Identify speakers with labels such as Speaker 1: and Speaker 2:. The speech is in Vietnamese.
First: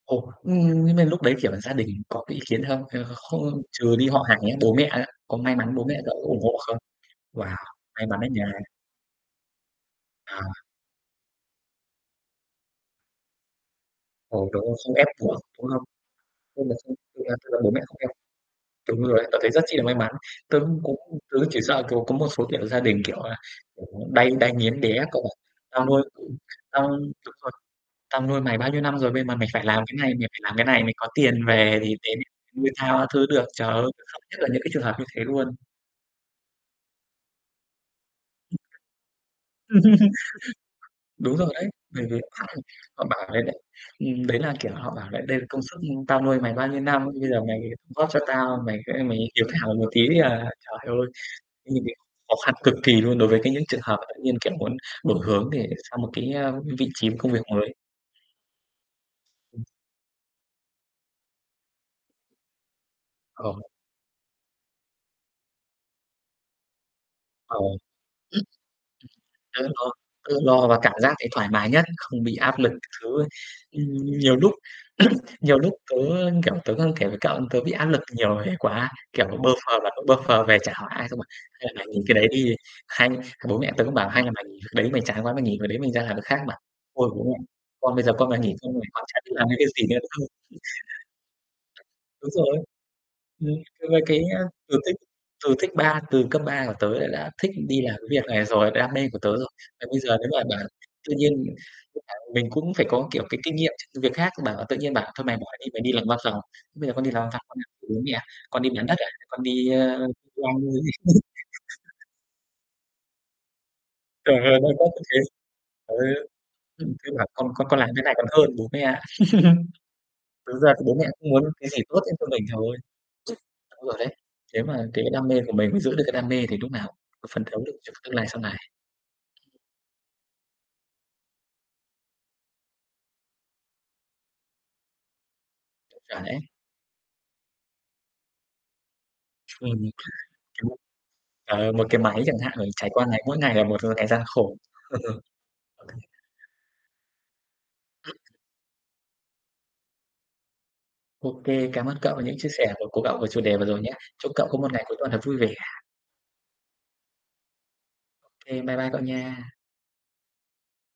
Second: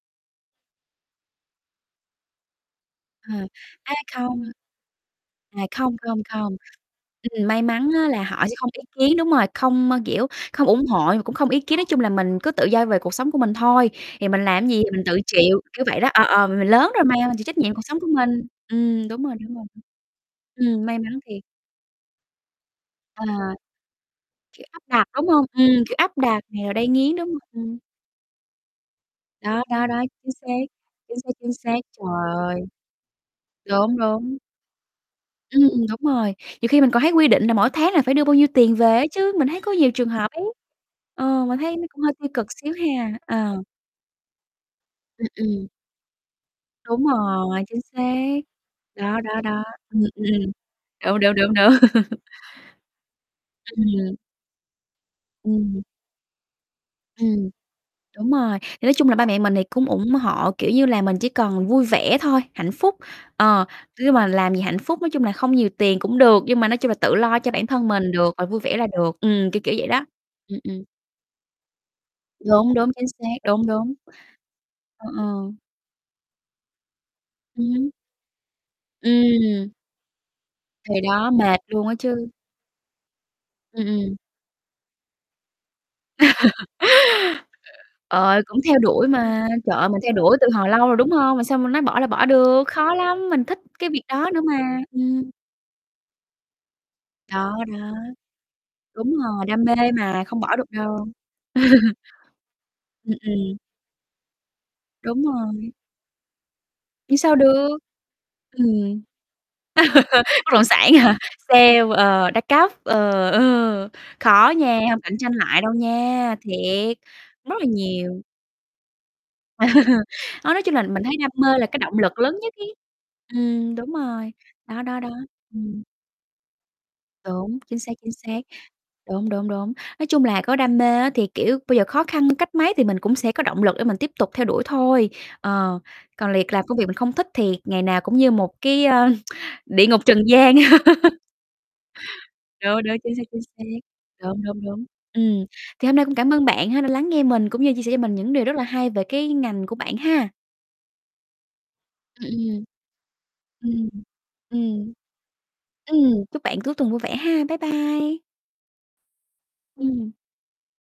Speaker 1: Ồ, nhưng nhưng mà lúc đấy, kiểu, gia đình có cái ý kiến không? Hay là kh
Speaker 2: Ờ,
Speaker 1: không
Speaker 2: á
Speaker 1: trừ đi họ hàng
Speaker 2: không.
Speaker 1: nhé, bố mẹ á, có may
Speaker 2: À,
Speaker 1: mắn bố mẹ
Speaker 2: không,
Speaker 1: cậu
Speaker 2: không,
Speaker 1: có ủng
Speaker 2: không.
Speaker 1: hộ không?
Speaker 2: Ừm,
Speaker 1: Wow,
Speaker 2: may mắn
Speaker 1: may
Speaker 2: á
Speaker 1: mắn
Speaker 2: là
Speaker 1: á
Speaker 2: họ
Speaker 1: nha.
Speaker 2: sẽ không ý kiến, đúng rồi, không m kiểu,
Speaker 1: À.
Speaker 2: không ủng hộ mà cũng không ý kiến, nói chung là mình cứ tự do về cuộc sống của mình thôi, thì mình
Speaker 1: Ồ, đúng
Speaker 2: làm
Speaker 1: rồi,
Speaker 2: gì
Speaker 1: không
Speaker 2: mình
Speaker 1: ép
Speaker 2: tự
Speaker 1: buộc,
Speaker 2: chịu,
Speaker 1: đúng không?
Speaker 2: kiểu vậy đó. Ờ, ờ, m mình lớn
Speaker 1: [unintelligible]
Speaker 2: rồi mà, mình chịu
Speaker 1: tức
Speaker 2: trách
Speaker 1: là bố
Speaker 2: nhiệm
Speaker 1: mẹ
Speaker 2: cuộc
Speaker 1: không
Speaker 2: sống của
Speaker 1: ép.
Speaker 2: mình,
Speaker 1: Đúng
Speaker 2: ừm, đúng
Speaker 1: rồi,
Speaker 2: rồi,
Speaker 1: tớ thấy
Speaker 2: đúng rồi.
Speaker 1: rất chi là may mắn. Tớ
Speaker 2: Ừm,
Speaker 1: cũng
Speaker 2: may mắn
Speaker 1: tớ
Speaker 2: thiệt.
Speaker 1: chỉ sợ cậu có một số tiểu gia đình, kiểu
Speaker 2: À.
Speaker 1: là, kiểu, đay đay
Speaker 2: Kiểu, áp
Speaker 1: nghiến đấy
Speaker 2: đặt,
Speaker 1: cậu
Speaker 2: đúng hông? Ừm,
Speaker 1: à. "Tao
Speaker 2: kiểu,
Speaker 1: nuôi
Speaker 2: áp đặt
Speaker 1: [unintelligible]
Speaker 2: nè, rồi đay
Speaker 1: tao"
Speaker 2: nghiến, đúng
Speaker 1: đúng
Speaker 2: hông?
Speaker 1: rồi,
Speaker 2: Ừm.
Speaker 1: "Tao nuôi mày bao nhiêu năm rồi vậy mà mày
Speaker 2: Đó,
Speaker 1: phải làm
Speaker 2: đó,
Speaker 1: cái
Speaker 2: đó,
Speaker 1: này, mày
Speaker 2: chính
Speaker 1: phải
Speaker 2: xác,
Speaker 1: làm cái này, mày có
Speaker 2: chính xác,
Speaker 1: tiền
Speaker 2: chính xác,
Speaker 1: về thì đến
Speaker 2: trời ơi!
Speaker 1: nuôi tao các thứ được." Trời ơi,
Speaker 2: Đúng,
Speaker 1: mình sợ
Speaker 2: đúng.
Speaker 1: nhất là những cái trường hợp như thế luôn.
Speaker 2: Ừm, ừm, đúng rồi, nhiều khi mình còn thấy quy định là mỗi tháng là phải đưa bao nhiêu tiền về ấy chứ, mình thấy
Speaker 1: [unintelligible]
Speaker 2: có nhiều trường hợp ấy.
Speaker 1: Đúng
Speaker 2: Ờ,
Speaker 1: rồi
Speaker 2: mình
Speaker 1: đấy,
Speaker 2: thấy nó cũng
Speaker 1: bởi
Speaker 2: hơi
Speaker 1: vì [unintelligible]
Speaker 2: tiêu cực xíu
Speaker 1: họ
Speaker 2: ha.
Speaker 1: bảo rằng đấy, đấy,
Speaker 2: Ờ.
Speaker 1: ừm, đấy là kiểu họ bảo: "Đ
Speaker 2: Ừm,
Speaker 1: đây là công
Speaker 2: ừm.
Speaker 1: sức, ưm, tao nuôi mày bao nhiêu
Speaker 2: Đúng
Speaker 1: năm, bây giờ mày
Speaker 2: rồi, chính
Speaker 1: đóng góp cho
Speaker 2: xác.
Speaker 1: tao, mày sẽ mày
Speaker 2: Đó, đó,
Speaker 1: hiếu
Speaker 2: đó.
Speaker 1: thảo một
Speaker 2: Ừm,
Speaker 1: tí đi
Speaker 2: ừm,
Speaker 1: à."
Speaker 2: ừm.
Speaker 1: Trời ơi,
Speaker 2: Đúng, đúng, đúng,
Speaker 1: [unintelligible]
Speaker 2: đúng.
Speaker 1: khó khăn cực kỳ luôn đối với cái những trường hợp
Speaker 2: Ừm.
Speaker 1: tự nhiên, kiểu, muốn đổi hướng để
Speaker 2: Ừm.
Speaker 1: sang một cái, a, vị trí công việc
Speaker 2: Ừm,
Speaker 1: mới.
Speaker 2: đúng rồi, thì nói chung là ba mẹ mình thì
Speaker 1: Ừm.
Speaker 2: cũng ủng hộ, kiểu như là, mình chỉ cần vui vẻ thôi, hạnh phúc,
Speaker 1: Ờ.
Speaker 2: ờ, nhưng mà làm gì hạnh phúc nói chung là không nhiều tiền cũng được, nhưng mà nói chung là tự lo cho
Speaker 1: Ờ.
Speaker 2: bản thân mình được,
Speaker 1: Ừm.
Speaker 2: rồi vui vẻ là được. Ừm, kiểu,
Speaker 1: Tự
Speaker 2: kiểu vậy
Speaker 1: lo
Speaker 2: đó.
Speaker 1: tự
Speaker 2: Ừm,
Speaker 1: lo và
Speaker 2: ừm.
Speaker 1: cảm giác thấy thoải mái nhất, không bị áp lực
Speaker 2: Đúng,
Speaker 1: các
Speaker 2: đúng, chính
Speaker 1: thứ.
Speaker 2: xác, đúng,
Speaker 1: Ừm,
Speaker 2: đúng.
Speaker 1: nhiều lúc
Speaker 2: Ờ, ờ.
Speaker 1: nhiều lúc tớ, kiểu, tớ đang kể với cậu tớ bị
Speaker 2: Ừm
Speaker 1: áp
Speaker 2: hứm.
Speaker 1: lực nhiều người quá, kiểu, bơ
Speaker 2: Ừm.
Speaker 1: phờ [unintelligible] bơ phờ về chả hỏi
Speaker 2: Thì
Speaker 1: ai, xong rồi:
Speaker 2: đó, mệt
Speaker 1: "Hay là mày
Speaker 2: luôn á
Speaker 1: nghỉ cái đấy
Speaker 2: chứ.
Speaker 1: đi, hay" bố mẹ tớ
Speaker 2: Ừm,
Speaker 1: cũng bảo:
Speaker 2: ừm.
Speaker 1: "Hay là mày nghỉ việc đấy, mày chán quá mày nghỉ về đấy mày ra làm việc khác" mà, "Ôi bố mẹ, con bây giờ con mà
Speaker 2: Ờ,
Speaker 1: nghỉ
Speaker 2: cũng
Speaker 1: xong
Speaker 2: theo
Speaker 1: rồi con
Speaker 2: đuổi
Speaker 1: chả biết
Speaker 2: mà,
Speaker 1: làm cái việc
Speaker 2: trời
Speaker 1: gì
Speaker 2: ơi
Speaker 1: nữa
Speaker 2: mình
Speaker 1: đâu."
Speaker 2: theo đuổi từ hồi lâu rồi, đúng hông? Mà sao mà nói bỏ là bỏ
Speaker 1: Đúng rồi.
Speaker 2: được, khó lắm, mình
Speaker 1: Ừm,
Speaker 2: thích cái
Speaker 1: c với
Speaker 2: việc
Speaker 1: cái
Speaker 2: đó
Speaker 1: á
Speaker 2: nữa mà,
Speaker 1: từ thích
Speaker 2: ừm.
Speaker 1: từ thích ba từ cấp 3 của tớ là đã thích
Speaker 2: Đó, đó.
Speaker 1: đi làm cái việc này rồi, đam
Speaker 2: Đúng
Speaker 1: mê của tớ
Speaker 2: rồi,
Speaker 1: rồi.
Speaker 2: đam mê
Speaker 1: Mà bây giờ
Speaker 2: mà
Speaker 1: nếu
Speaker 2: không
Speaker 1: mà
Speaker 2: bỏ
Speaker 1: bảo
Speaker 2: được đâu.
Speaker 1: tự nhiên cũng phải mình cũng phải có,
Speaker 2: Ừm,
Speaker 1: kiểu, cái kinh
Speaker 2: ừm.
Speaker 1: nghiệm trước việc khác, bảo tự nhiên bảo:
Speaker 2: Đúng
Speaker 1: "Thôi mày bỏ đi,
Speaker 2: rồi.
Speaker 1: mày đi làm văn phòng", "Bây giờ con đi
Speaker 2: Ừm,
Speaker 1: làm văn
Speaker 2: sao
Speaker 1: phòng con ăn
Speaker 2: được.
Speaker 1: của bố mẹ à, con đi bán đất
Speaker 2: Ừm.
Speaker 1: à, con đi, ơ," [unintelligible]
Speaker 2: Bất động sản hả? Sale, ờ, đa cấp, ờ, ờ,
Speaker 1: Trời
Speaker 2: khó
Speaker 1: ơi, đa
Speaker 2: nha,
Speaker 1: cấp
Speaker 2: hông
Speaker 1: cũng
Speaker 2: cạnh
Speaker 1: thế,
Speaker 2: tranh lại đâu
Speaker 1: [unintelligible]
Speaker 2: nha,
Speaker 1: ừm,
Speaker 2: thiệt,
Speaker 1: cứ bảo: "Con
Speaker 2: rất
Speaker 1: con
Speaker 2: là
Speaker 1: con làm thế này
Speaker 2: nhiều.
Speaker 1: còn hơn bố mẹ ạ."
Speaker 2: Đó,
Speaker 1: Thực
Speaker 2: nói
Speaker 1: ra
Speaker 2: chung
Speaker 1: thì
Speaker 2: là
Speaker 1: bố
Speaker 2: mình
Speaker 1: mẹ
Speaker 2: thấy
Speaker 1: cũng
Speaker 2: đam
Speaker 1: muốn
Speaker 2: mê là
Speaker 1: cái gì
Speaker 2: cái
Speaker 1: tốt
Speaker 2: động
Speaker 1: nhất
Speaker 2: lực
Speaker 1: cho
Speaker 2: lớn
Speaker 1: mình
Speaker 2: nhất ấy.
Speaker 1: thôi.
Speaker 2: Ừm,
Speaker 1: Đúng
Speaker 2: đúng
Speaker 1: rồi đấy.
Speaker 2: rồi,
Speaker 1: Thế
Speaker 2: đó,
Speaker 1: mà
Speaker 2: đó,
Speaker 1: cái
Speaker 2: đó,
Speaker 1: đam mê của mình mới
Speaker 2: ừm.
Speaker 1: giữ được cái đam mê thì lúc nào mới phấn
Speaker 2: Đúng,
Speaker 1: thấu được
Speaker 2: chính
Speaker 1: cho
Speaker 2: xác,
Speaker 1: cái
Speaker 2: chính
Speaker 1: tương lai sau
Speaker 2: xác.
Speaker 1: này.
Speaker 2: Đúng, đúng, đúng. Nói chung là có đam mê á thì, kiểu, bây giờ khó khăn cách mấy thì mình cũng sẽ có động lực để mình tiếp tục theo đuổi thôi, ờ.
Speaker 1: Chuẩn
Speaker 2: Còn
Speaker 1: ấy.
Speaker 2: liệt làm công việc mình không thích thì ngày nào cũng như một cái, ơ,
Speaker 1: Ừm.
Speaker 2: địa ngục trần gian.
Speaker 1: [unintelligible] Ờ, một cái máy chẳng hạn, ờ,
Speaker 2: Đúng,
Speaker 1: trải
Speaker 2: đúng,
Speaker 1: qua
Speaker 2: chính xác,
Speaker 1: ngày mỗi
Speaker 2: chính
Speaker 1: ngày
Speaker 2: xác.
Speaker 1: là một, ờ, ngày gian
Speaker 2: Đúng,
Speaker 1: khổ.
Speaker 2: đúng, đúng. Ừm, thì hôm nay
Speaker 1: [unintelligible]
Speaker 2: cũng cảm ơn bạn ha đã lắng nghe mình cũng như chia sẻ cho mình những điều rất là hay về cái ngành của bạn ha.
Speaker 1: Ô kê, cảm ơn cậu
Speaker 2: Ừm,
Speaker 1: những chia sẻ của của cậu về chủ đề vừa rồi
Speaker 2: ừm. Ừm.
Speaker 1: nhé. Chúc cậu có một ngày
Speaker 2: Ừm,
Speaker 1: cuối tuần thật vui vẻ.
Speaker 2: ừm, chúc bạn cuối tuần vui vẻ ha. Bye bye.
Speaker 1: Ô kê, bye bye cậu nha.
Speaker 2: Ừm.